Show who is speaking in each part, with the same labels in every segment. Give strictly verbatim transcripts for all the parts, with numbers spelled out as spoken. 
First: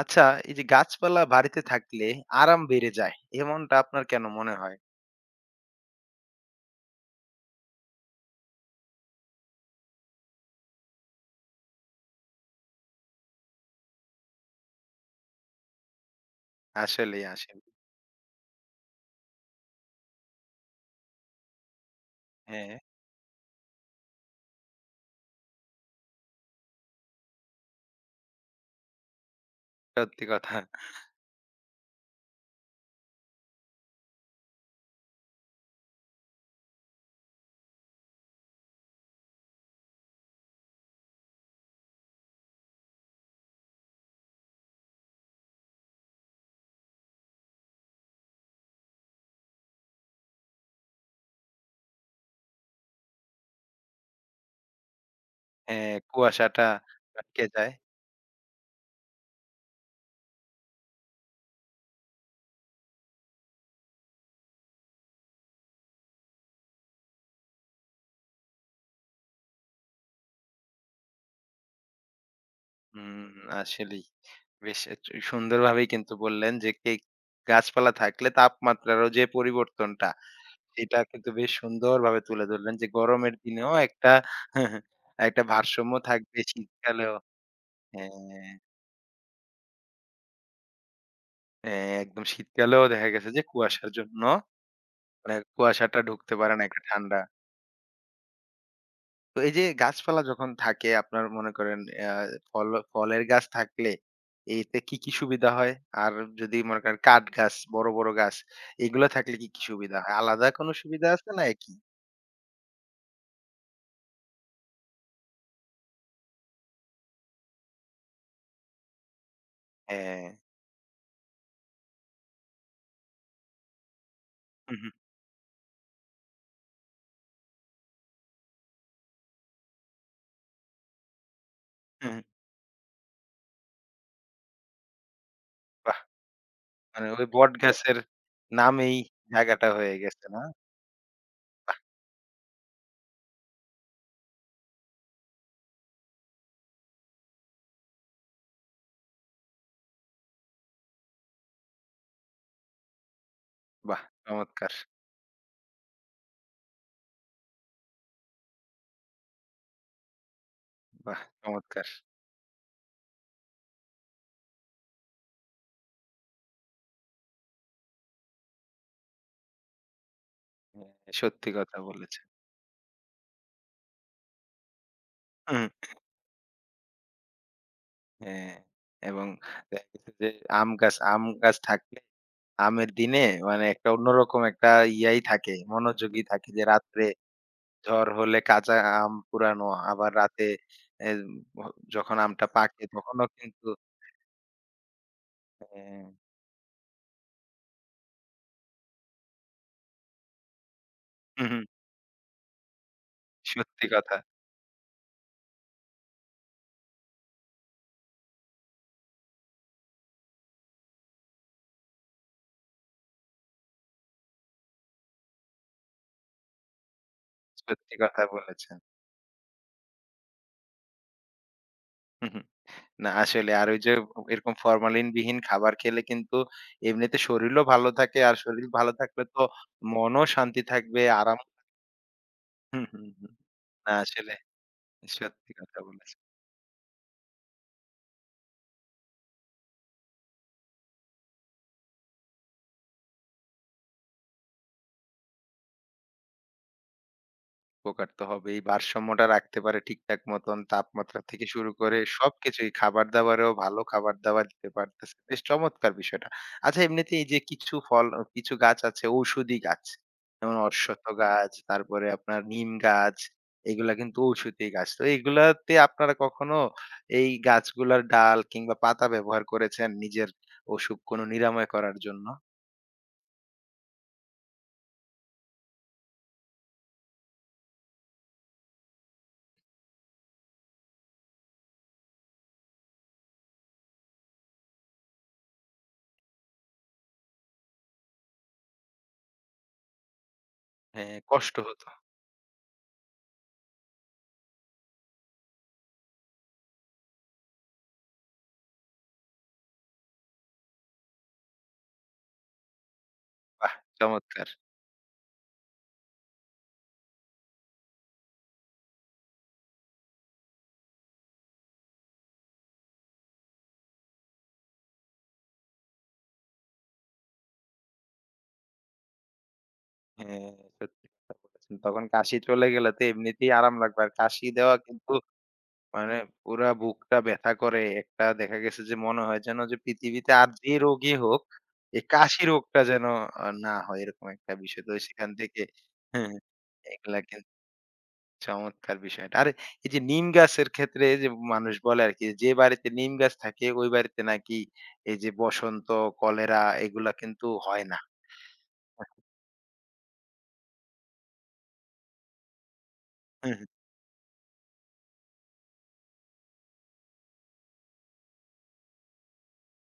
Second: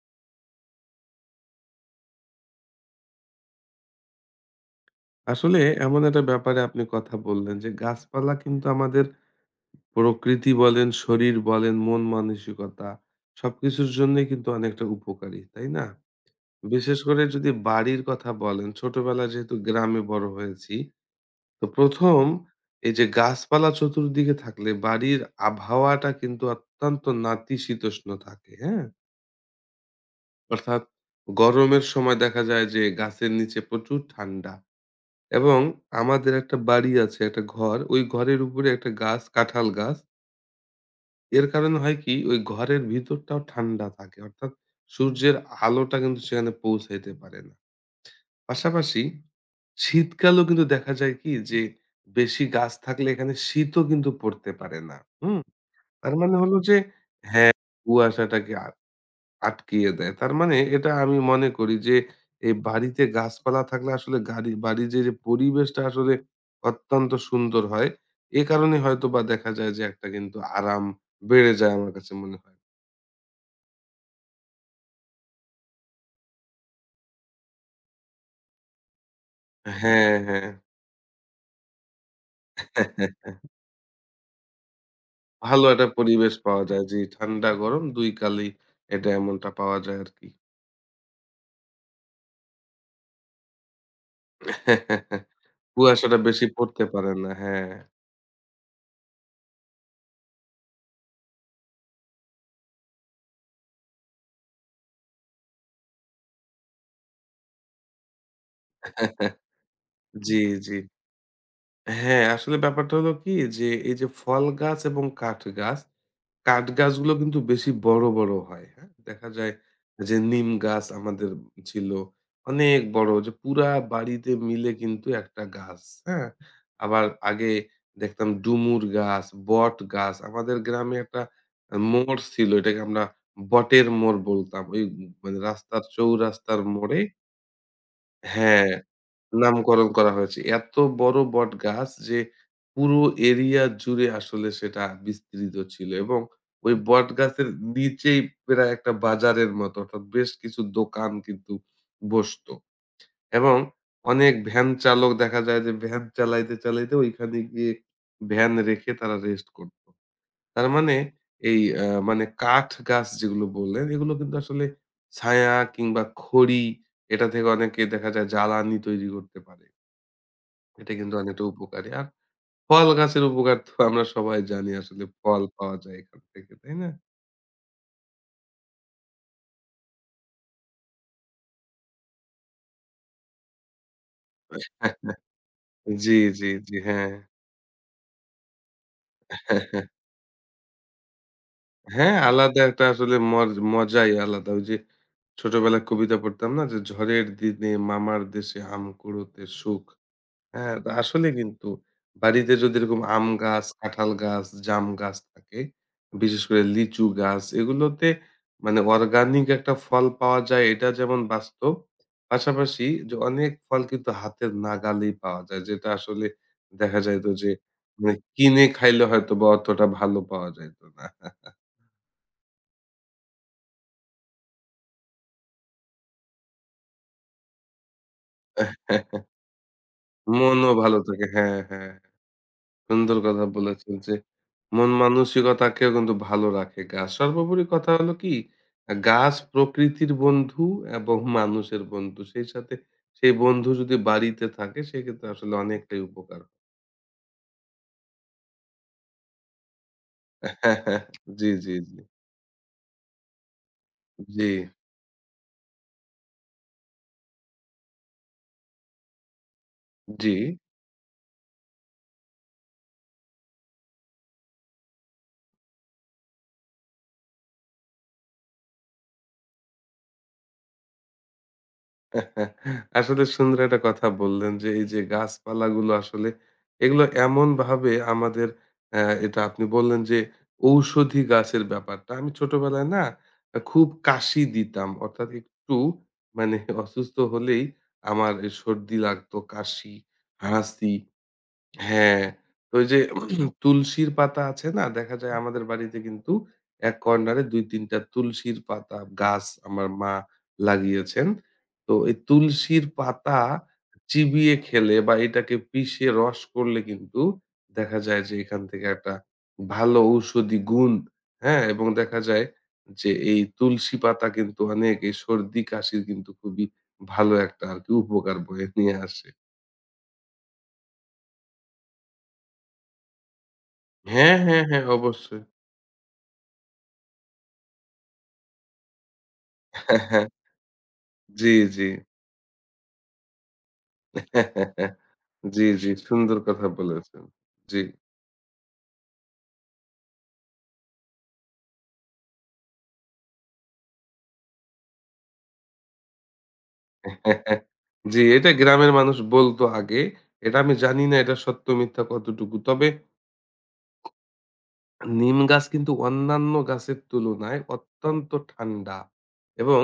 Speaker 1: আচ্ছা, এই যে গাছপালা বাড়িতে থাকলে আরাম বেড়ে যায়। এমনটা আপনার কেন মনে হয়?
Speaker 2: আসলে এমন একটা ব্যাপারে আপনি কথা বললেন যে গাছপালা কিন্তু আমাদের প্রকৃতি বলেন, শরীর বলেন, মন মানসিকতা সবকিছুর জন্যই কিন্তু অনেকটা উপকারী, তাই না? বিশেষ করে
Speaker 1: আসলেই,
Speaker 2: যদি
Speaker 1: আসলেই।
Speaker 2: বাড়ির কথা বলেন, ছোটবেলায় যেহেতু গ্রামে বড় হয়েছি, তো প্রথম
Speaker 1: হ্যাঁ,
Speaker 2: এই যে গাছপালা চতুর্দিকে থাকলে বাড়ির আবহাওয়াটা কিন্তু অত্যন্ত নাতিশীতোষ্ণ থাকে, হ্যাঁ?
Speaker 1: সত্যি কথা।
Speaker 2: অর্থাৎ গরমের সময় দেখা যায় যে গাছের নিচে প্রচুর ঠান্ডা। এবং আমাদের একটা বাড়ি আছে, একটা ঘর। ওই ঘরের উপরে একটা গাছ, কাঁঠাল গাছ। এর কারণে হয় কি? ওই ঘরের ভিতরটাও ঠান্ডা থাকে। অর্থাৎ সূর্যের আলোটা কিন্তু সেখানে পৌঁছাইতে পারে না। পাশাপাশি শীতকালেও কিন্তু দেখা যায় কি? যে বেশি গাছ থাকলে এখানে শীতও কিন্তু পড়তে পারে না। হুম?
Speaker 1: হ্যাঁ,
Speaker 2: তার মানে হলো
Speaker 1: কুয়াশাটা
Speaker 2: যে
Speaker 1: আটকে
Speaker 2: হ্যাঁ,
Speaker 1: যায়।
Speaker 2: কুয়াশাটাকে আ আটকিয়ে দেয়। তার মানে এটা আমি মনে করি যে এই বাড়িতে গাছপালা থাকলে আসলে গাড়ি বাড়ির যে, যে পরিবেশটা আসলে অত্যন্ত সুন্দর হয়। এ কারণে হয়তোবা দেখা যায় যে একটা কিন্তু আরাম বেড়ে যায় আমার কাছে মনে হয়।
Speaker 1: হুম, আসলেই। বেশ এ সুন্দরভাবেই কিন্তু বললেন যে কে গাছপালা থাকলে তাপমাত্রারও যে পরিবর্তনটা,
Speaker 2: হ্যাঁ, হ্যাঁ।
Speaker 1: সেটা কিন্তু বেশ সুন্দরভাবে তুলে ধরলেন যে গরমের দিনেও একটা একটা
Speaker 2: ভালো একটা
Speaker 1: ভারসাম্য
Speaker 2: পরিবেশ
Speaker 1: থাকবে
Speaker 2: পাওয়া যায়। জি,
Speaker 1: শীতকালেও।
Speaker 2: ঠান্ডা গরম দুই কালেই
Speaker 1: হ্যাঁ,
Speaker 2: এটা এমনটা পাওয়া যায় আরকি।
Speaker 1: হ্যাঁ, একদম শীতকালেও দেখা গেছে যে কুয়াশার জন্য মানে কুয়াশাটা
Speaker 2: কুয়াশাটা
Speaker 1: ঢুকতে
Speaker 2: বেশি
Speaker 1: পারে না, একটা
Speaker 2: পড়তে পারে
Speaker 1: ঠান্ডা।
Speaker 2: না। হ্যাঁ।
Speaker 1: তো এই যে গাছপালা যখন থাকে আপনার মনে করেন আ ফল ফলের গাছ থাকলে এতে কি, কি সুবিধা হয়? আর যদি মনে করেন কাঠ গাছ, বড়, বড় গাছ এগুলো থাকলে কি, কি সুবিধা হয়?
Speaker 2: জি,
Speaker 1: আলাদা কোনো
Speaker 2: জি।
Speaker 1: সুবিধা আছে না একই?
Speaker 2: হ্যাঁ, আসলে ব্যাপারটা হলো কি যে এই যে ফল গাছ এবং কাঠ গাছ কাঠ গাছগুলো কিন্তু বেশি বড়, বড় হয়। হ্যাঁ? দেখা যায় যে
Speaker 1: হ্যাঁ।
Speaker 2: নিম গাছ আমাদের ছিল অনেক বড় যে পুরা বাড়িতে মিলে
Speaker 1: হুম, হুম,
Speaker 2: কিন্তু একটা গাছ। হ্যাঁ? আবার আগে দেখতাম ডুমুর গাছ, বট গাছ। আমাদের গ্রামে একটা আ
Speaker 1: হুম।
Speaker 2: মোড় ছিল এটাকে আমরা বটের মোড় বলতাম। ওই মানে রাস্তার
Speaker 1: বাহ!
Speaker 2: চৌরাস্তার মোড়ে
Speaker 1: মানে ওই বট গাছের
Speaker 2: হ্যাঁ।
Speaker 1: নামেই জায়গাটা
Speaker 2: নামকরণ
Speaker 1: হয়ে
Speaker 2: করা
Speaker 1: গেছে
Speaker 2: হয়েছে।
Speaker 1: না?
Speaker 2: এত বড় বটগাছ যে পুরো এরিয়া জুড়ে আসলে সেটা বিস্তৃত ছিল এবং ওই বটগাছের নিচেই প্রায় একটা বাজারের মতো অর্থাৎ বেশ কিছু দোকান কিন্তু বসতো এবং
Speaker 1: বাহ!
Speaker 2: অনেক ভ্যান
Speaker 1: চমৎকার!
Speaker 2: চালক দেখা যায় যে ভ্যান চালাইতে, চালাইতে ওইখানে গিয়ে ভ্যান রেখে তারা রেস্ট করত। তার মানে
Speaker 1: বাহ!
Speaker 2: এই আ
Speaker 1: চমৎকার!
Speaker 2: মানে কাঠ গাছ যেগুলো বললেন এগুলো কিন্তু আসলে ছায়া কিংবা খড়ি এটা থেকে অনেকে দেখা যায় জ্বালানি তৈরি করতে পারে।
Speaker 1: হ্যাঁ,
Speaker 2: এটা কিন্তু অনেকটা
Speaker 1: সত্যি কথা
Speaker 2: উপকারী। আর
Speaker 1: বলেছেন।
Speaker 2: ফল গাছের উপকার তো আমরা সবাই জানি আসলে ফল
Speaker 1: হুম,
Speaker 2: পাওয়া যায় এখান থেকে, তাই না?
Speaker 1: হ্যাঁ এবং দেখা গেছে যে আম গাছ, আম গাছ থাকলে আমের দিনে মানে একটা অন্যরকম একটা ইয়াই থাকে,
Speaker 2: জি,
Speaker 1: মনোযোগী থাকে
Speaker 2: জি,
Speaker 1: যে
Speaker 2: জি।
Speaker 1: রাত্রে
Speaker 2: হ্যাঁ।
Speaker 1: ঝড় হলে কাঁচা আম কুড়ানো, আবার রাতে এ ভ যখন
Speaker 2: হ্যাঁ,
Speaker 1: আমটা
Speaker 2: আলাদা
Speaker 1: পাকে
Speaker 2: একটা আসলে
Speaker 1: তখনও
Speaker 2: মজ
Speaker 1: কিন্তু
Speaker 2: মজাই আলাদা। ওই যে ছোটবেলায়
Speaker 1: হ্যাঁ,
Speaker 2: কবিতা পড়তাম না যে, "ঝড়ের দিনে মামার দেশে আম কুড়োতে সুখ।" হ্যাঁ, তো আসলে
Speaker 1: হু, হু,
Speaker 2: কিন্তু বাড়িতে যদি এরকম আম গাছ,
Speaker 1: সত্যি
Speaker 2: কাঁঠাল
Speaker 1: কথা,
Speaker 2: গাছ, জাম গাছ থাকে, বিশেষ করে লিচু গাছ এগুলোতে মানে অর্গানিক একটা ফল পাওয়া যায় এটা যেমন বাস্তব। পাশাপাশি যে অনেক ফল কিন্তু হাতের নাগালেই পাওয়া যায়। যেটা আসলে দেখা যাইত যে
Speaker 1: সত্যি
Speaker 2: মানে
Speaker 1: কথা
Speaker 2: কিনে
Speaker 1: বলেছেন।
Speaker 2: খাইলে হয়তোবা অতটা ভালো পাওয়া যাইত না।
Speaker 1: হু, হু। না আসলে আর ওই যে এরকম ফরমালিনবিহীন খাবার খেলে কিন্তু এমনিতে শরীরও ভালো থাকে। আর শরীর ভালো থাকলে তো মনও শান্তি
Speaker 2: মনও ভালো
Speaker 1: থাকবে,
Speaker 2: থাকে।
Speaker 1: আরাম
Speaker 2: হ্যাঁ, হ্যাঁ।
Speaker 1: হু, হু,
Speaker 2: সুন্দর
Speaker 1: হু।
Speaker 2: কথা বলেছেন
Speaker 1: না
Speaker 2: যে
Speaker 1: আসলে
Speaker 2: মন
Speaker 1: সত্যি কথা
Speaker 2: মানসিকতাকেও কিন্তু
Speaker 1: বলেছেন।
Speaker 2: ভালো রাখে গাছ। সর্বোপরি কথা হলো কি আ গাছ প্রকৃতির বন্ধু এবং মানুষের বন্ধু। সেই সাথে সেই বন্ধু যদি বাড়িতে থাকে সেক্ষেত্রে আসলে অনেকটাই উপকার।
Speaker 1: উপকার তো হবেই। ভারসাম্যটা রাখতে পারে ঠিকঠাক মতন তাপমাত্রা থেকে
Speaker 2: জি,
Speaker 1: শুরু
Speaker 2: জি,
Speaker 1: করে
Speaker 2: জি।
Speaker 1: সবকিছুই খাবার-দাবারেও ভালো
Speaker 2: জি,
Speaker 1: খাবার-দাবার দিতে পারতেছে। বেশ চমৎকার বিষয়টা। আচ্ছা এমনিতে এই যে কিছু ফল অ কিছু গাছ আছে ঔষধি গাছ।
Speaker 2: জি।
Speaker 1: যেমন অশ্বত্থ গাছ, তারপরে আপনার নিম গাছ, এগুলা কিন্তু ঔষধি গাছ। তো এগুলাতে আপনারা কখনো এই গাছগুলার ডাল কিংবা পাতা ব্যবহার করেছেন নিজের অসুখ কোনো নিরাময় করার জন্য?
Speaker 2: আসলে সুন্দর একটা কথা বললেন যে এই যে গাছপালাগুলো আসলে এগুলো এমন ভাবে আমাদের আহ, এটা আপনি বললেন যে ঔষধি গাছের ব্যাপারটা আমি ছোটবেলায় না খুব কাশি দিতাম অর্থাৎ একটু মানে অসুস্থ হলেই আমার এই সর্দি লাগতো কাশি হাসি
Speaker 1: হ্যাঁ, কষ্ট হতো।
Speaker 2: হ্যাঁ, ওই যে তুলসীর পাতা আছে না? দেখা যায় আমাদের বাড়িতে কিন্তু এক কর্নারে দুই তিন টা তুলসীর পাতা গাছ আমার মা লাগিয়েছেন। তো এই তুলসীর পাতা
Speaker 1: বাহ! চমৎকার।
Speaker 2: চিবিয়ে খেলে বা এটাকে পিষে রস করলে কিন্তু দেখা যায় যে এখান থেকে একটা ভালো ঔষধি গুণ, হ্যাঁ? এবং দেখা যায় যে এই তুলসী পাতা কিন্তু অনেক এই সর্দি কাশির কিন্তু খুবই ভালো একটা আরকি উপকার বয়ে নিয়ে আসে।
Speaker 1: হ্যাঁ, সত্যি কথা বলেছেন। তখন কাশি চলে গেলে তো এমনিতেই আরাম লাগবে। আর
Speaker 2: হ্যাঁ,
Speaker 1: কাশি
Speaker 2: হ্যাঁ,
Speaker 1: দেওয়া
Speaker 2: হ্যাঁ
Speaker 1: কিন্তু
Speaker 2: অবশ্যই।
Speaker 1: মানে পুরা বুকটা ব্যথা করে। একটা দেখা গেছে যে মনে হয় যেন যে পৃথিবীতে আর যে রোগই হোক,
Speaker 2: জি, জি।
Speaker 1: এই কাশি রোগটা যেন আ না হয় এরকম একটা বিষয়। তো সেখান থেকে
Speaker 2: জি, জি।
Speaker 1: হ্যাঁ,
Speaker 2: সুন্দর কথা
Speaker 1: এগুলা
Speaker 2: বলেছেন।
Speaker 1: কিন্তু
Speaker 2: জি।
Speaker 1: চমৎকার বিষয়টা। আর এই যে নিম গাছের ক্ষেত্রে যে মানুষ বলে আরকি যে বাড়িতে নিম গাছ থাকে ওই বাড়িতে নাকি এই যে বসন্ত, কলেরা এগুলা কিন্তু হয় না।
Speaker 2: জি, এটা গ্রামের মানুষ বলত আগে। এটা আমি জানি না এটা সত্য মিথ্যা কতটুকু। তবে
Speaker 1: হুম,
Speaker 2: নিম গাছ কিন্তু অন্যান্য গাছের তুলনায় অত্যন্ত ঠান্ডা এবং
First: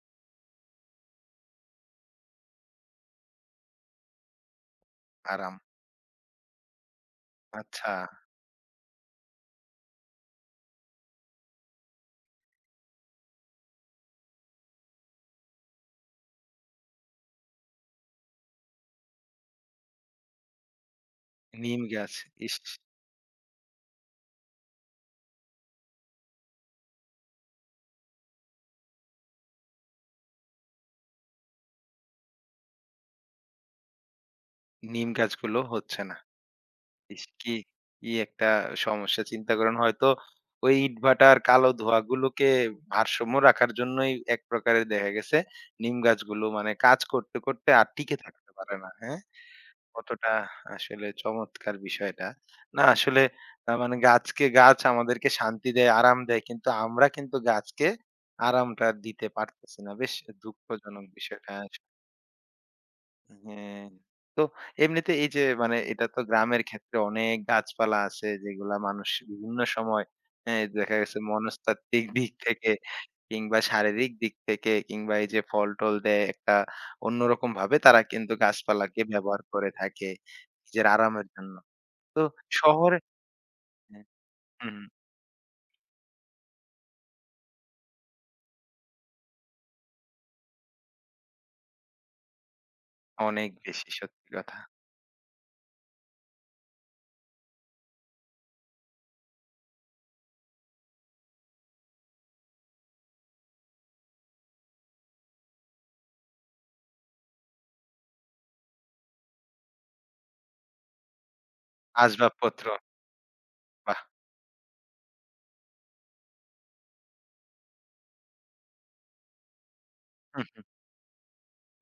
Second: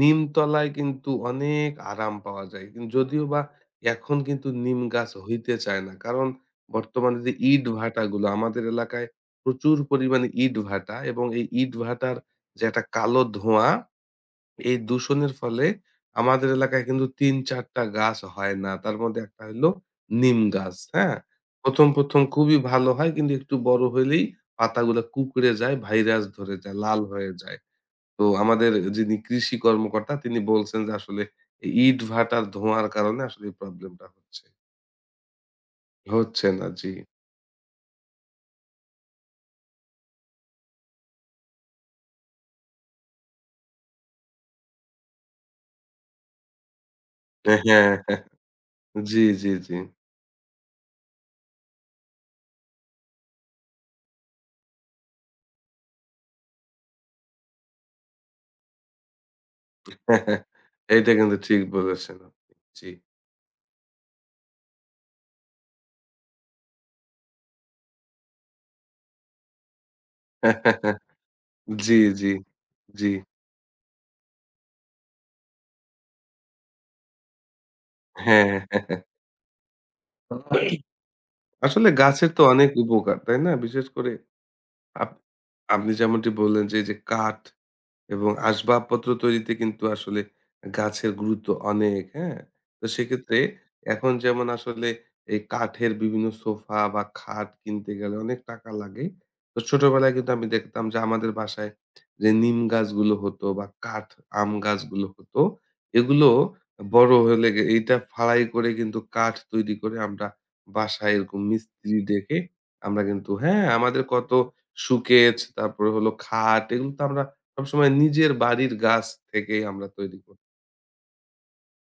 Speaker 2: নিমতলায় কিন্তু অনেক আরাম পাওয়া যায়। কিন যদিও বা এখন কিন্তু নিম গাছ হইতে
Speaker 1: আরাম।
Speaker 2: চায় না। কারণ বর্তমানে যে ইট
Speaker 1: আচ্ছা।
Speaker 2: ভাটাগুলো আমাদের এলাকায় প্রচুর পরিমাণে ইট ভাটা এবং এই ইট ভাটার যে একটা কালো ধোঁয়া এই দূষণের ফলে আমাদের এলাকায় কিন্তু তিন চার টা গাছ হয় না। তার মধ্যে একটা হইলো নিম গাছ, হ্যাঁ?
Speaker 1: নিম
Speaker 2: ১ম,
Speaker 1: গাছ।
Speaker 2: ১ম
Speaker 1: ইস!
Speaker 2: খুবই ভালো হয় কিন্তু একটু বড় হইলেই পাতাগুলা কুঁকড়ে যায়, ভাইরাস ধরে যায়, লাল হয়ে যায়। তো আমাদের যিনি কৃষি কর্মকর্তা তিনি বলছেন যে আসলে এই ইটভাটার ধোঁয়ার কারণে আসলে এই প্রবলেমটা হচ্ছে।
Speaker 1: নিম গাছগুলো হচ্ছে না।
Speaker 2: হচ্ছে না, জি।
Speaker 1: ইস! কি, কি একটা সমস্যা চিন্তা করেন। হয়তো ওই ইটভাটার কালো ধোঁয়াগুলোকে ভারসাম্য রাখার জন্যই এক প্রকারের দেখা গেছে নিম গাছগুলো মানে কাজ করতে,
Speaker 2: হ্যাঁ,
Speaker 1: করতে আর
Speaker 2: হ্যাঁ,
Speaker 1: টিকে
Speaker 2: হ্যাঁ।
Speaker 1: থাকতে পারে না, হ্যাঁ?
Speaker 2: জি, জি, জি।
Speaker 1: কতটা আসলে চমৎকার বিষয়টা। না আসলে আ মানে গাছকে গাছ আমাদেরকে শান্তি দেয়, আরাম দেয়। কিন্তু আমরা কিন্তু গাছকে আরামটা দিতে পারতেছি না। বেশ দুঃখজনক
Speaker 2: এইটা কিন্তু
Speaker 1: বিষয়টা।
Speaker 2: ঠিক বলেছেন আপনি। জি।
Speaker 1: হ্যাঁ, তো এমনিতে এই যে মানে এটা তো গ্রামের ক্ষেত্রে অনেক গাছপালা আছে যেগুলা মানুষ বিভিন্ন সময় হ্যাঁ, দেখা গেছে
Speaker 2: জি,
Speaker 1: মনস্তাত্ত্বিক
Speaker 2: জি,
Speaker 1: দিক থেকে
Speaker 2: জি।
Speaker 1: কিংবা শারীরিক দিক থেকে কিংবা এই যে ফল টল দেয় একটা অন্যরকম ভাবে তারা কিন্তু
Speaker 2: হ্যাঁ।
Speaker 1: গাছপালাকে ব্যবহার করে থাকে নিজের আরামের জন্য
Speaker 2: আসলে
Speaker 1: তো
Speaker 2: গাছের তো অনেক
Speaker 1: শহরে
Speaker 2: উপকার, তাই না? বিশেষ
Speaker 1: হ্যাঁ,
Speaker 2: করে
Speaker 1: হুম,
Speaker 2: আপ আপনি যেমনটি বললেন যে, এই যে কাঠ, এবং আসবাবপত্র তৈরিতে কিন্তু আসলে গাছের গুরুত্ব অনেক, হ্যাঁ? তো সেক্ষেত্রে
Speaker 1: অনেক বেশি
Speaker 2: এখন
Speaker 1: সত্যি
Speaker 2: যেমন
Speaker 1: কথা
Speaker 2: আসলে এই কাঠের বিভিন্ন সোফা বা খাট কিনতে গেলে অনেক টাকা লাগে। তো ছোটবেলায় কিন্তু আমি দেখতাম যে আমাদের বাসায় যে নিম গাছগুলো হতো বা কাঠ আম গাছগুলো হতো, এগুলো বড় হলে গে এইটা ফাড়াই করে কিন্তু কাঠ তৈরি করে আমরা বাসায় এরকম মিস্ত্রি ডেকে
Speaker 1: আসবাবপত্র
Speaker 2: আমরা কিন্তু হ্যাঁ, আমাদের কত সুকেচ তারপরে হলো খাট এগুলো তো আমরা সবসময় নিজের বাড়ির গাছ থেকেই আমরা তৈরি করি।
Speaker 1: বাহ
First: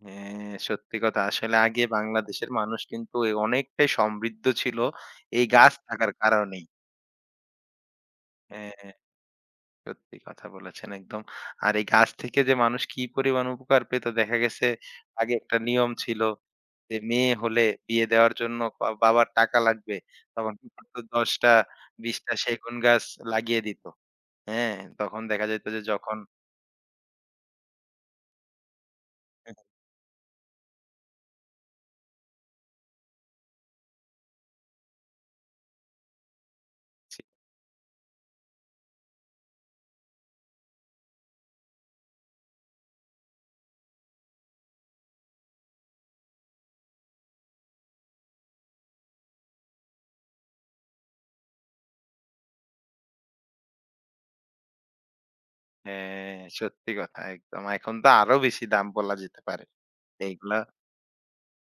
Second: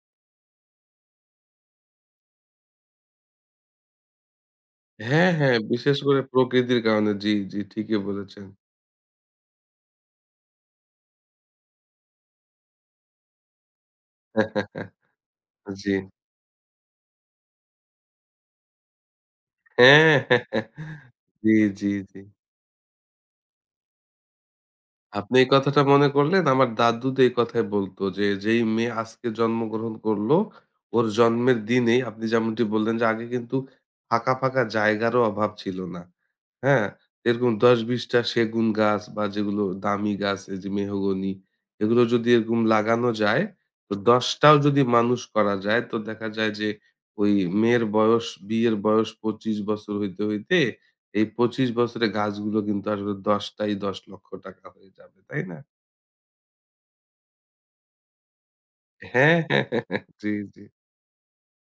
Speaker 1: হ্যাঁ, সত্যি কথা। আসলে আগে বাংলাদেশের মানুষ কিন্তু এ অনেকটাই সমৃদ্ধ ছিল
Speaker 2: হ্যাঁ,
Speaker 1: এই
Speaker 2: হ্যাঁ,
Speaker 1: গাছ
Speaker 2: বিশেষ
Speaker 1: থাকার
Speaker 2: করে
Speaker 1: কারণেই।
Speaker 2: প্রকৃতির কারণে। জি, জি, ঠিকই বলেছেন।
Speaker 1: হ্যাঁ, হ্যাঁ, সত্যি কথা বলেছেন একদম। আর এই গাছ থেকে যে মানুষ কি পরিমাণ উপকার পেত দেখা গেছে আগে একটা নিয়ম
Speaker 2: জি।
Speaker 1: ছিল যে মেয়ে হলে বিয়ে দেওয়ার জন্য বা বাবার টাকা লাগবে।
Speaker 2: হ্যাঁ।
Speaker 1: তখন কি করত দশ টা
Speaker 2: জি, জি,
Speaker 1: বিশ
Speaker 2: জি।
Speaker 1: টা সেগুন গাছ লাগিয়ে দিত। হ্যাঁ, তখন
Speaker 2: আপনি
Speaker 1: দেখা
Speaker 2: এই
Speaker 1: যেত
Speaker 2: কথাটা
Speaker 1: যে
Speaker 2: মনে
Speaker 1: যখন
Speaker 2: করলেন। আমার দাদু তো এই কথাই বলতো যে, যেই মেয়ে আজকে জন্মগ্রহণ করলো, ওর জন্মের দিনেই আপনি যেমনটি বললেন যে, আগে কিন্তু ফাঁকা, ফাঁকা জায়গারও অভাব ছিল না। হ্যাঁ? এরকম দশ বিশ টা সেগুন গাছ বা যেগুলো দামি গাছ এই যে মেহগনি, এগুলো যদি এরকম লাগানো যায়, তো দশ টাও যদি মানুষ করা যায়, তো দেখা যায় যে, ওই মেয়ের বয়স, বিয়ের বয়স পঁচিশ বছর হইতে, হইতে এই পঁচিশ বছরে গাছগুলো কিন্তু আসলে দশ টাই দশ লাখ টাকা হয়ে যাবে। তাই না?
Speaker 1: হ্যাঁ, সত্যি কথা একদম। এখন তো আরো বেশি দাম বলা
Speaker 2: হ্যাঁ,
Speaker 1: যেতে
Speaker 2: হ্যাঁ,
Speaker 1: পারে।
Speaker 2: হ্যাঁ, হ্যাঁ। জি,
Speaker 1: এইগুলা
Speaker 2: জি।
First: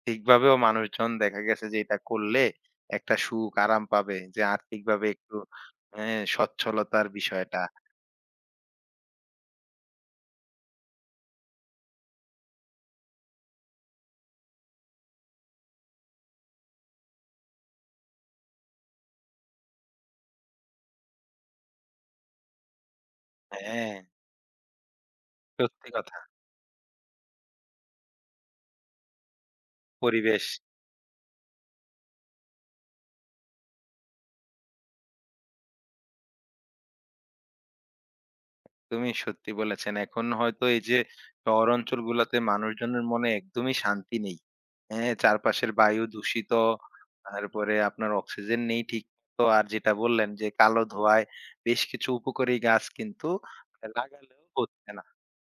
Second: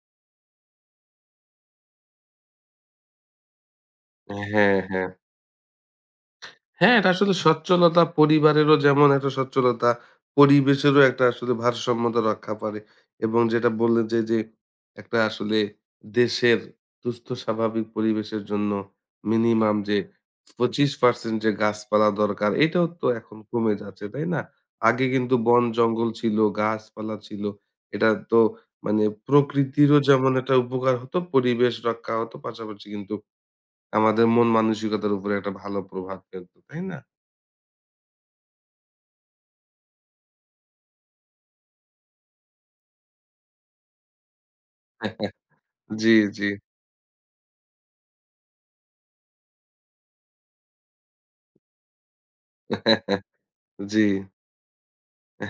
Speaker 1: ঠিকভাবেও মানুষজন দেখা গেছে যে এটা করলে একটা সুখ আরাম পাবে যে
Speaker 2: হ্যাঁ,
Speaker 1: আর্থিকভাবে
Speaker 2: হ্যাঁ।
Speaker 1: একটু হ্যাঁ
Speaker 2: হ্যাঁ,
Speaker 1: সচ্ছলতার
Speaker 2: এটা আসলে
Speaker 1: বিষয়টা।
Speaker 2: সচ্ছলতা পরিবারেরও যেমন একটা সচ্ছলতা, পরিবেশেরও একটা আসলে ভারসাম্যতা রক্ষা করে এবং যেটা বললেন যে, যে একটা আসলে দেশের সুস্থ স্বাভাবিক পরিবেশের জন্য মিনিমাম যে পঁচিশ শতাংশ যে গাছপালা দরকার, এটাও তো এখন কমে
Speaker 1: হ্যাঁ,
Speaker 2: যাচ্ছে, তাই না? আগে কিন্তু
Speaker 1: সত্যি
Speaker 2: বন-জঙ্গল
Speaker 1: কথা।
Speaker 2: ছিল, গাছপালা ছিল। এটা তো মানে প্রকৃতিরও যেমন
Speaker 1: পরিবেশ
Speaker 2: একটা উপকার হতো, পরিবেশ রক্ষা হতো, পাশাপাশি কিন্তু আমাদের মন মানসিকতার উপরে একটা ভালো প্রভাব ফেলতো, তাই না?
Speaker 1: তুমি সত্যি বলেছেন। এখন হয়তো এই যে শহর অঞ্চলগুলাতে মানুষজনের মনে একদমই শান্তি নেই। হ্যাঁ, চারপাশের বায়ু
Speaker 2: জি, জি।
Speaker 1: দূষিত, তারপরে আপনার অক্সিজেন নেই ঠিক তো আর যেটা বললেন যে কালো ধোঁয়ায় বেশ কিছু উপকারী গাছ কিন্তু
Speaker 2: জি।
Speaker 1: লাগালেও হচ্ছে না।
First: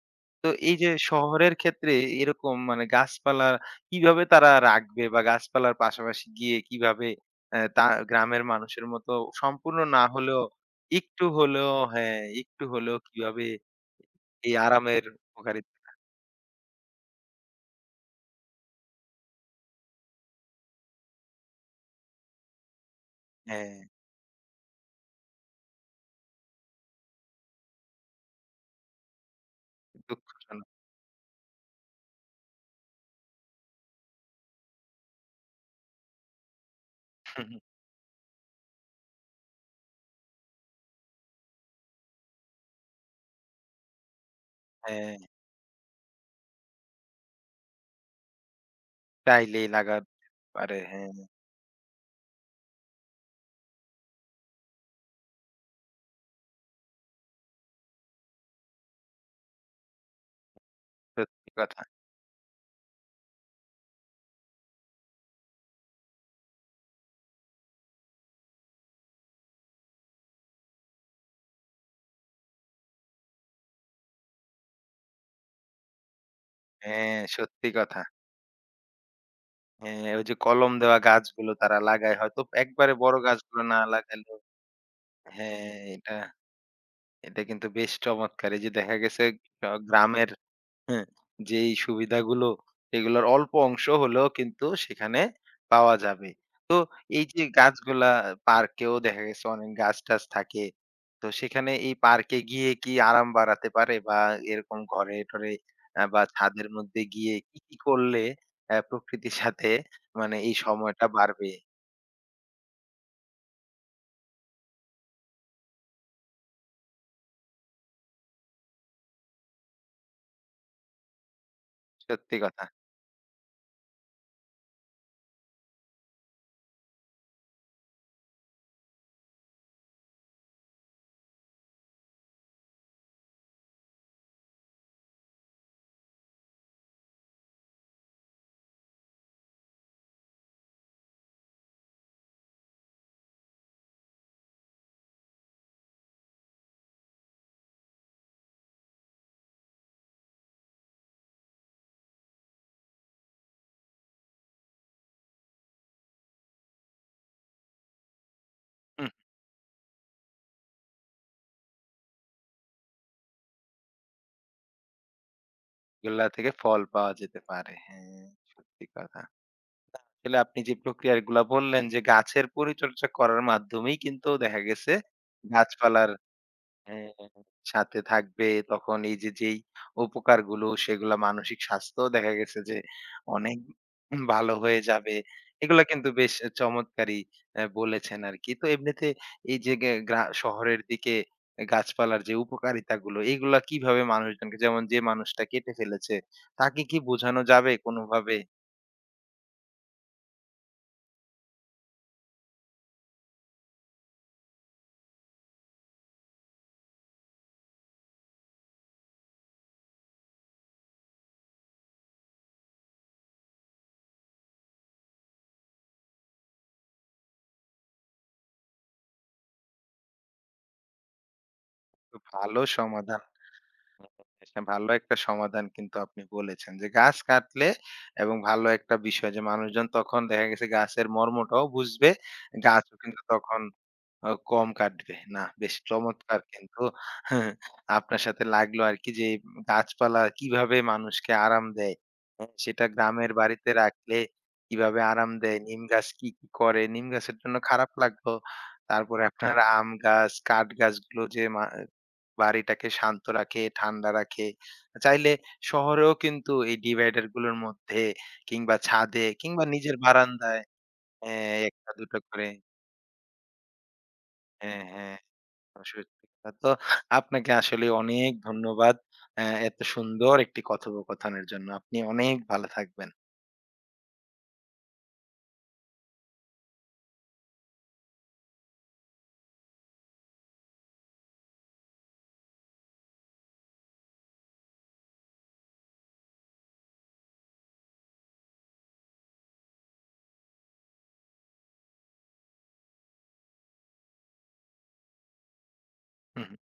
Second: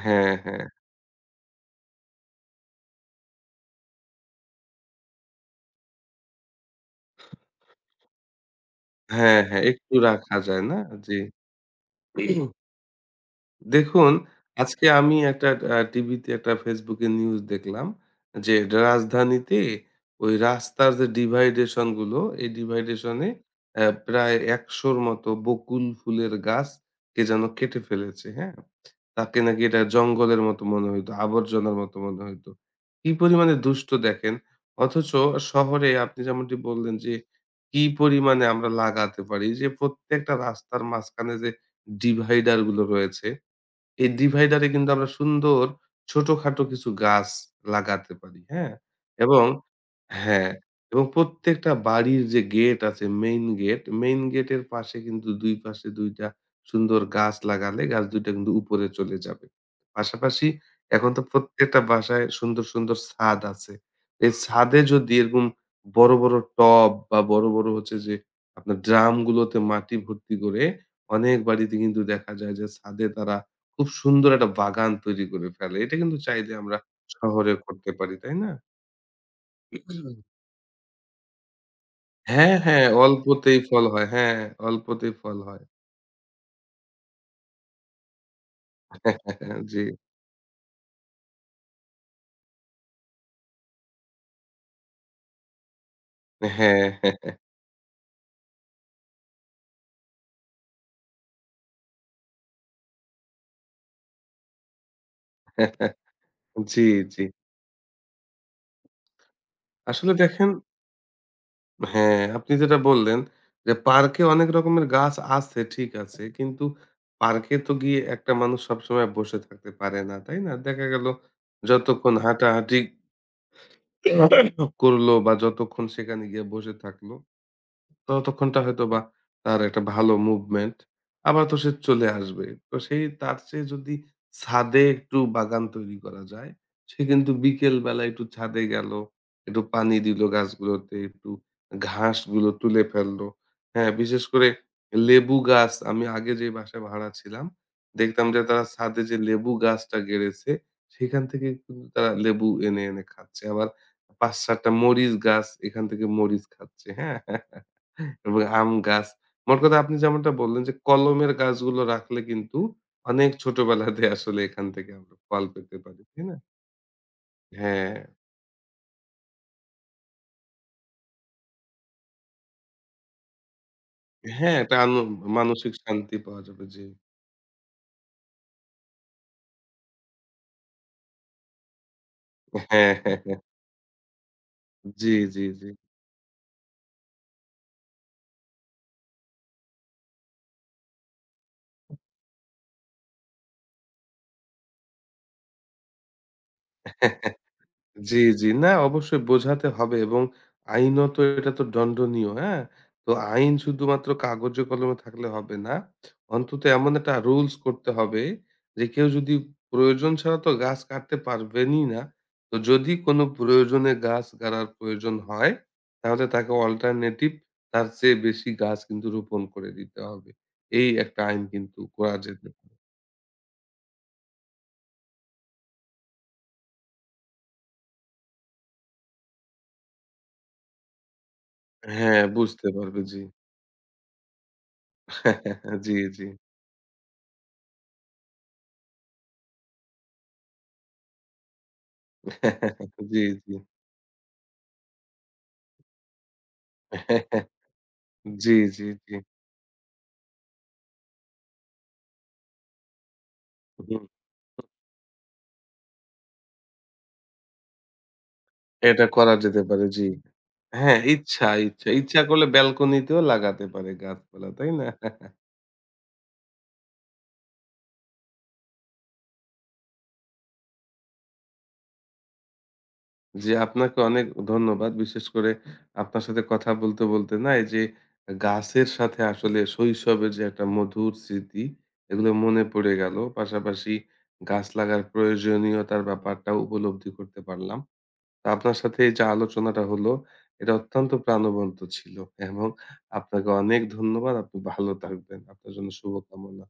Speaker 2: হ্যাঁ,
Speaker 1: তো
Speaker 2: হ্যাঁ।
Speaker 1: এই যে শহরের ক্ষেত্রে এরকম মানে গাছপালা কিভাবে তারা রাখবে বা গাছপালার পাশাপাশি গিয়ে কিভাবে অ্যা তা গ্রামের মানুষের মতো
Speaker 2: হ্যাঁ, হ্যাঁ।
Speaker 1: সম্পূর্ণ
Speaker 2: একটু
Speaker 1: না
Speaker 2: রাখা
Speaker 1: হলেও
Speaker 2: যায় না? জি।
Speaker 1: একটু হলেও হ্যাঁ, একটু হলেও কিভাবে
Speaker 2: দেখুন,
Speaker 1: এই
Speaker 2: আজকে
Speaker 1: আরামের
Speaker 2: আমি একটা
Speaker 1: উপকারী
Speaker 2: আ টিভিতে একটা Facebook এ নিউজ দেখলাম যে রাজধানীতে ওই রাস্তার যে ডিভাইডেশন গুলো, এই ডিভাইডেশন এ
Speaker 1: হ্যাঁ,
Speaker 2: অ্যা প্রায় একশ র মতো বকুল ফুলের গাছ কে যেন কেটে ফেলেছে, হ্যাঁ? তাকে নাকি এটা জঙ্গলের মতো
Speaker 1: দুঃখজনক।
Speaker 2: মনে হইতো, আবর্জনার মতো মনে হইতো। কি পরিমাণে দুষ্ট দেখেন। অথচ শহরে আপনি যেমনটি বললেন যে কি পরিমাণে আমরা লাগাতে পারি। যে প্রত্যেকটা রাস্তার মাঝখানে যে ডিভাইডার গুলো রয়েছে এই ডিভাইডারে কিন্তু আমরা
Speaker 1: হ্যাঁ,
Speaker 2: সুন্দর ছোটখাটো কিছু গাছ লাগাতে পারি, হ্যাঁ? এবং
Speaker 1: চাইলেই লাগাতে
Speaker 2: হ্যাঁ,
Speaker 1: পারে।
Speaker 2: এবং
Speaker 1: হ্যাঁ,
Speaker 2: প্রত্যেকটা বাড়ির যে গেট আছে, মেইন গেট, মেইন গেটের পাশে কিন্তু দুই পাশে দুই টা সুন্দর গাছ লাগালে গাছ দুই টা কিন্তু উপরে চলে যাবে। পাশাপাশি এখন তো
Speaker 1: সত্যি
Speaker 2: প্রত্যেকটা
Speaker 1: কথা।
Speaker 2: বাসায় সুন্দর, সুন্দর ছাদ আছে। এই ছাদে যদি এরকম বড়, বড় টব বা বড়, বড় হচ্ছে যে আপনার ড্রামগুলোতে মাটি ভর্তি করে অনেক বাড়িতে কিন্তু দেখা যায় যে ছাদে তারা খুব সুন্দর একটা বাগান তৈরি করে ফেলে। এটা কিন্তু চাইলে আমরা
Speaker 1: হ্যাঁ,
Speaker 2: শহরে
Speaker 1: সত্যি
Speaker 2: করতে
Speaker 1: কথা।
Speaker 2: পারি, তাই না?
Speaker 1: হ্যাঁ, ওই যে কলম দেওয়া গাছগুলো তারা লাগায় হয়তো
Speaker 2: হ্যাঁ, হ্যাঁ,
Speaker 1: একবারে বড়
Speaker 2: অল্পতেই
Speaker 1: গাছগুলো না
Speaker 2: ফল হয়। হ্যাঁ,
Speaker 1: লাগালেও
Speaker 2: অল্পতেই ফল হয়।
Speaker 1: হ্যাঁ, এটা এটা কিন্তু বেশ চমৎকার। এই যে দেখা গেছে আ
Speaker 2: জি।
Speaker 1: গ্রামের হ্যাঁ, যেই সুবিধাগুলো এগুলোর অল্প অংশ হলেও কিন্তু সেখানে পাওয়া যাবে। তো
Speaker 2: হ্যাঁ।
Speaker 1: এই যে গাছগুলা পার্কেও দেখা গেছে অনেক গাছ-টাছ থাকে। তো সেখানে এই পার্কে গিয়ে কি আরাম বাড়াতে পারে বা এরকম ঘরে-টরে
Speaker 2: হ্যাঁ,
Speaker 1: আ বা ছাদের
Speaker 2: জি,
Speaker 1: মধ্যে
Speaker 2: জি।
Speaker 1: গিয়ে কি, কি করলে আ প্রকৃতির সাথে
Speaker 2: আসলে
Speaker 1: মানে
Speaker 2: দেখেন
Speaker 1: এই সময়টা বাড়বে?
Speaker 2: হ্যাঁ, আপনি যেটা বললেন যে পার্কে অনেক রকমের গাছ আছে ঠিক আছে। কিন্তু পার্কে তো গিয়ে একটা মানুষ সবসময় বসে থাকতে পারে না, তাই না? দেখা গেল যতক্ষণ
Speaker 1: সত্যি কথা।
Speaker 2: হাঁটাহাঁটি করলো বা যতক্ষণ সেখানে গিয়ে বসে থাকলো তো ততক্ষণটা হয়তোবা তার একটা ভালো মুভমেন্ট। আবার তো সে চলে আসবে। তো সেই তার চেয়ে যদি ছাদে একটু বাগান তৈরি করা যায়, সে কিন্তু বিকেল বেলা একটু ছাদে গেল, একটু পানি দিল গাছগুলোতে, একটু ঘাসগুলো তুলে ফেললো। হ্যাঁ, বিশেষ করে লেবু গাছ আমি আগে যে বাসায় ভাড়া ছিলাম, দেখতাম যে তারা ছাদে যে লেবু গাছটা গেড়েছে, সেখান থেকে কিন্তু তারা লেবু এনে, এনে খাচ্ছে। আবার পাঁচ সাত টা মরিচ গাছ, এখান থেকে মরিচ খাচ্ছে। হ্যাঁ? এবং আম গাছ।
Speaker 1: হুম,
Speaker 2: মোট কথা আপনি যেমনটা বললেন যে কলমের গাছগুলো রাখলে কিন্তু অনেক ছোটবেলাতে আসলে এখান থেকে আমরা ফল পেতে পারি। তাই
Speaker 1: এগুলা
Speaker 2: না?
Speaker 1: থেকে ফল পাওয়া যেতে পারে।
Speaker 2: হ্যাঁ,
Speaker 1: হ্যাঁ, সত্যি কথা। আসলে আপনি যে প্রক্রিয়াগুলা বললেন যে গাছের পরিচর্যা করার মাধ্যমেই কিন্তু
Speaker 2: হ্যাঁ,
Speaker 1: দেখা
Speaker 2: একটা আন
Speaker 1: গেছে
Speaker 2: মানসিক
Speaker 1: গাছপালার
Speaker 2: শান্তি পাওয়া যাবে। জি।
Speaker 1: হ্যাঁ, সাথে থাকবে তখন এই যে যেই উপকারগুলো সেগুলা মানসিক স্বাস্থ্য দেখা গেছে যে
Speaker 2: হ্যাঁ, হ্যাঁ, হ্যাঁ।
Speaker 1: অনেক ভালো হয়ে
Speaker 2: জি,
Speaker 1: যাবে
Speaker 2: জি,
Speaker 1: এগুলা কিন্তু বেশ চমৎকারই আহ, বলেছেন আর কি তো এমনিতে এই যে গে- গ্রা- শহরের দিকে গাছপালার যে উপকারিতা গুলো এগুলা কিভাবে মানুষজনকে যেমন যে মানুষটা কেটে ফেলেছে তাকে কি বোঝানো যাবে
Speaker 2: জি। জি,
Speaker 1: কোনোভাবে
Speaker 2: জি। না অবশ্যই বোঝাতে হবে এবং আইনত এটা তো দণ্ডনীয়, হ্যাঁ? তো আইন শুধুমাত্র কাগজে কলমে থাকলে হবে না। অন্তত এমন একটা রুলস করতে হবে যে কেউ যদি প্রয়োজন ছাড়া তো গাছ কাটতে পারবেনই না। তো যদি কোনো প্রয়োজনে গাছ গাড়ার প্রয়োজন হয় তাহলে তাকে অল্টারনেটিভ তার চেয়ে বেশি গাছ কিন্তু রোপণ করে দিতে হবে। এই একটা আইন কিন্তু করা যেতে
Speaker 1: ভালো
Speaker 2: পারে।
Speaker 1: সমাধান এটা ভালো একটা সমাধান কিন্তু আপনি বলেছেন যে গাছ কাটলে এবং ভালো একটা বিষয় যে মানুষজন তখন দেখা গেছে গাছের মর্মটাও বুঝবে
Speaker 2: হ্যাঁ, বুঝতে
Speaker 1: গাছও
Speaker 2: পারবে। জি।
Speaker 1: কিন্তু তখন আ কম কাটবে। না, বেশ
Speaker 2: জি, জি।
Speaker 1: চমৎকার কিন্তু আপনার সাথে লাগলো আরকি যে গাছপালা কিভাবে মানুষকে আরাম দেয়। হ্যাঁ, সেটা
Speaker 2: জি,
Speaker 1: গ্রামের
Speaker 2: জি।
Speaker 1: বাড়িতে রাখলে কিভাবে আরাম দেয়, নিম গাছ কি, কি করে, নিম গাছের জন্য খারাপ লাগলো।
Speaker 2: জি, জি, জি।
Speaker 1: তারপরে আপনার আম গাছ, কাঠ গাছগুলো যে মা বাড়িটাকে শান্ত রাখে,
Speaker 2: হুম,
Speaker 1: ঠান্ডা রাখে। চাইলে শহরেও কিন্তু এই ডিভাইডার গুলোর মধ্যে কিংবা
Speaker 2: এটা
Speaker 1: ছাদে
Speaker 2: করা যেতে
Speaker 1: কিংবা
Speaker 2: পারে,
Speaker 1: নিজের
Speaker 2: জি।
Speaker 1: বারান্দায়
Speaker 2: হ্যাঁ, ইচ্ছা,
Speaker 1: হ্যাঁ, এক
Speaker 2: ইচ্ছা,
Speaker 1: টা দুই টা
Speaker 2: ইচ্ছা করলে
Speaker 1: করে
Speaker 2: ব্যালকনিতেও লাগাতে পারে গাছপালা, তাই
Speaker 1: হ্যাঁ,
Speaker 2: না?
Speaker 1: হ্যাঁ। সরাসরি তা তো আপনাকে আসলে অনেক ধন্যবাদ। অ্যা এত সুন্দর একটি কথোপকথনের জন্য। আপনি অনেক ভালো থাকবেন।
Speaker 2: জি, আপনাকে অনেক ধন্যবাদ। বিশেষ করে আপনার সাথে কথা বলতে, বলতে না এই যে গাছের সাথে আসলে শৈশবের যে একটা মধুর স্মৃতি, এগুলো মনে পড়ে গেল। পাশাপাশি গাছ লাগার প্রয়োজনীয়তার ব্যাপারটাও উপলব্ধি করতে পারলাম। আপনার সাথে এই যে আলোচনাটা হলো এটা অত্যন্ত প্রাণবন্ত ছিল এবং আপনাকে অনেক ধন্যবাদ। আপনি ভালো থাকবেন। আপনার জন্য
Speaker 1: হুম।
Speaker 2: শুভকামনা।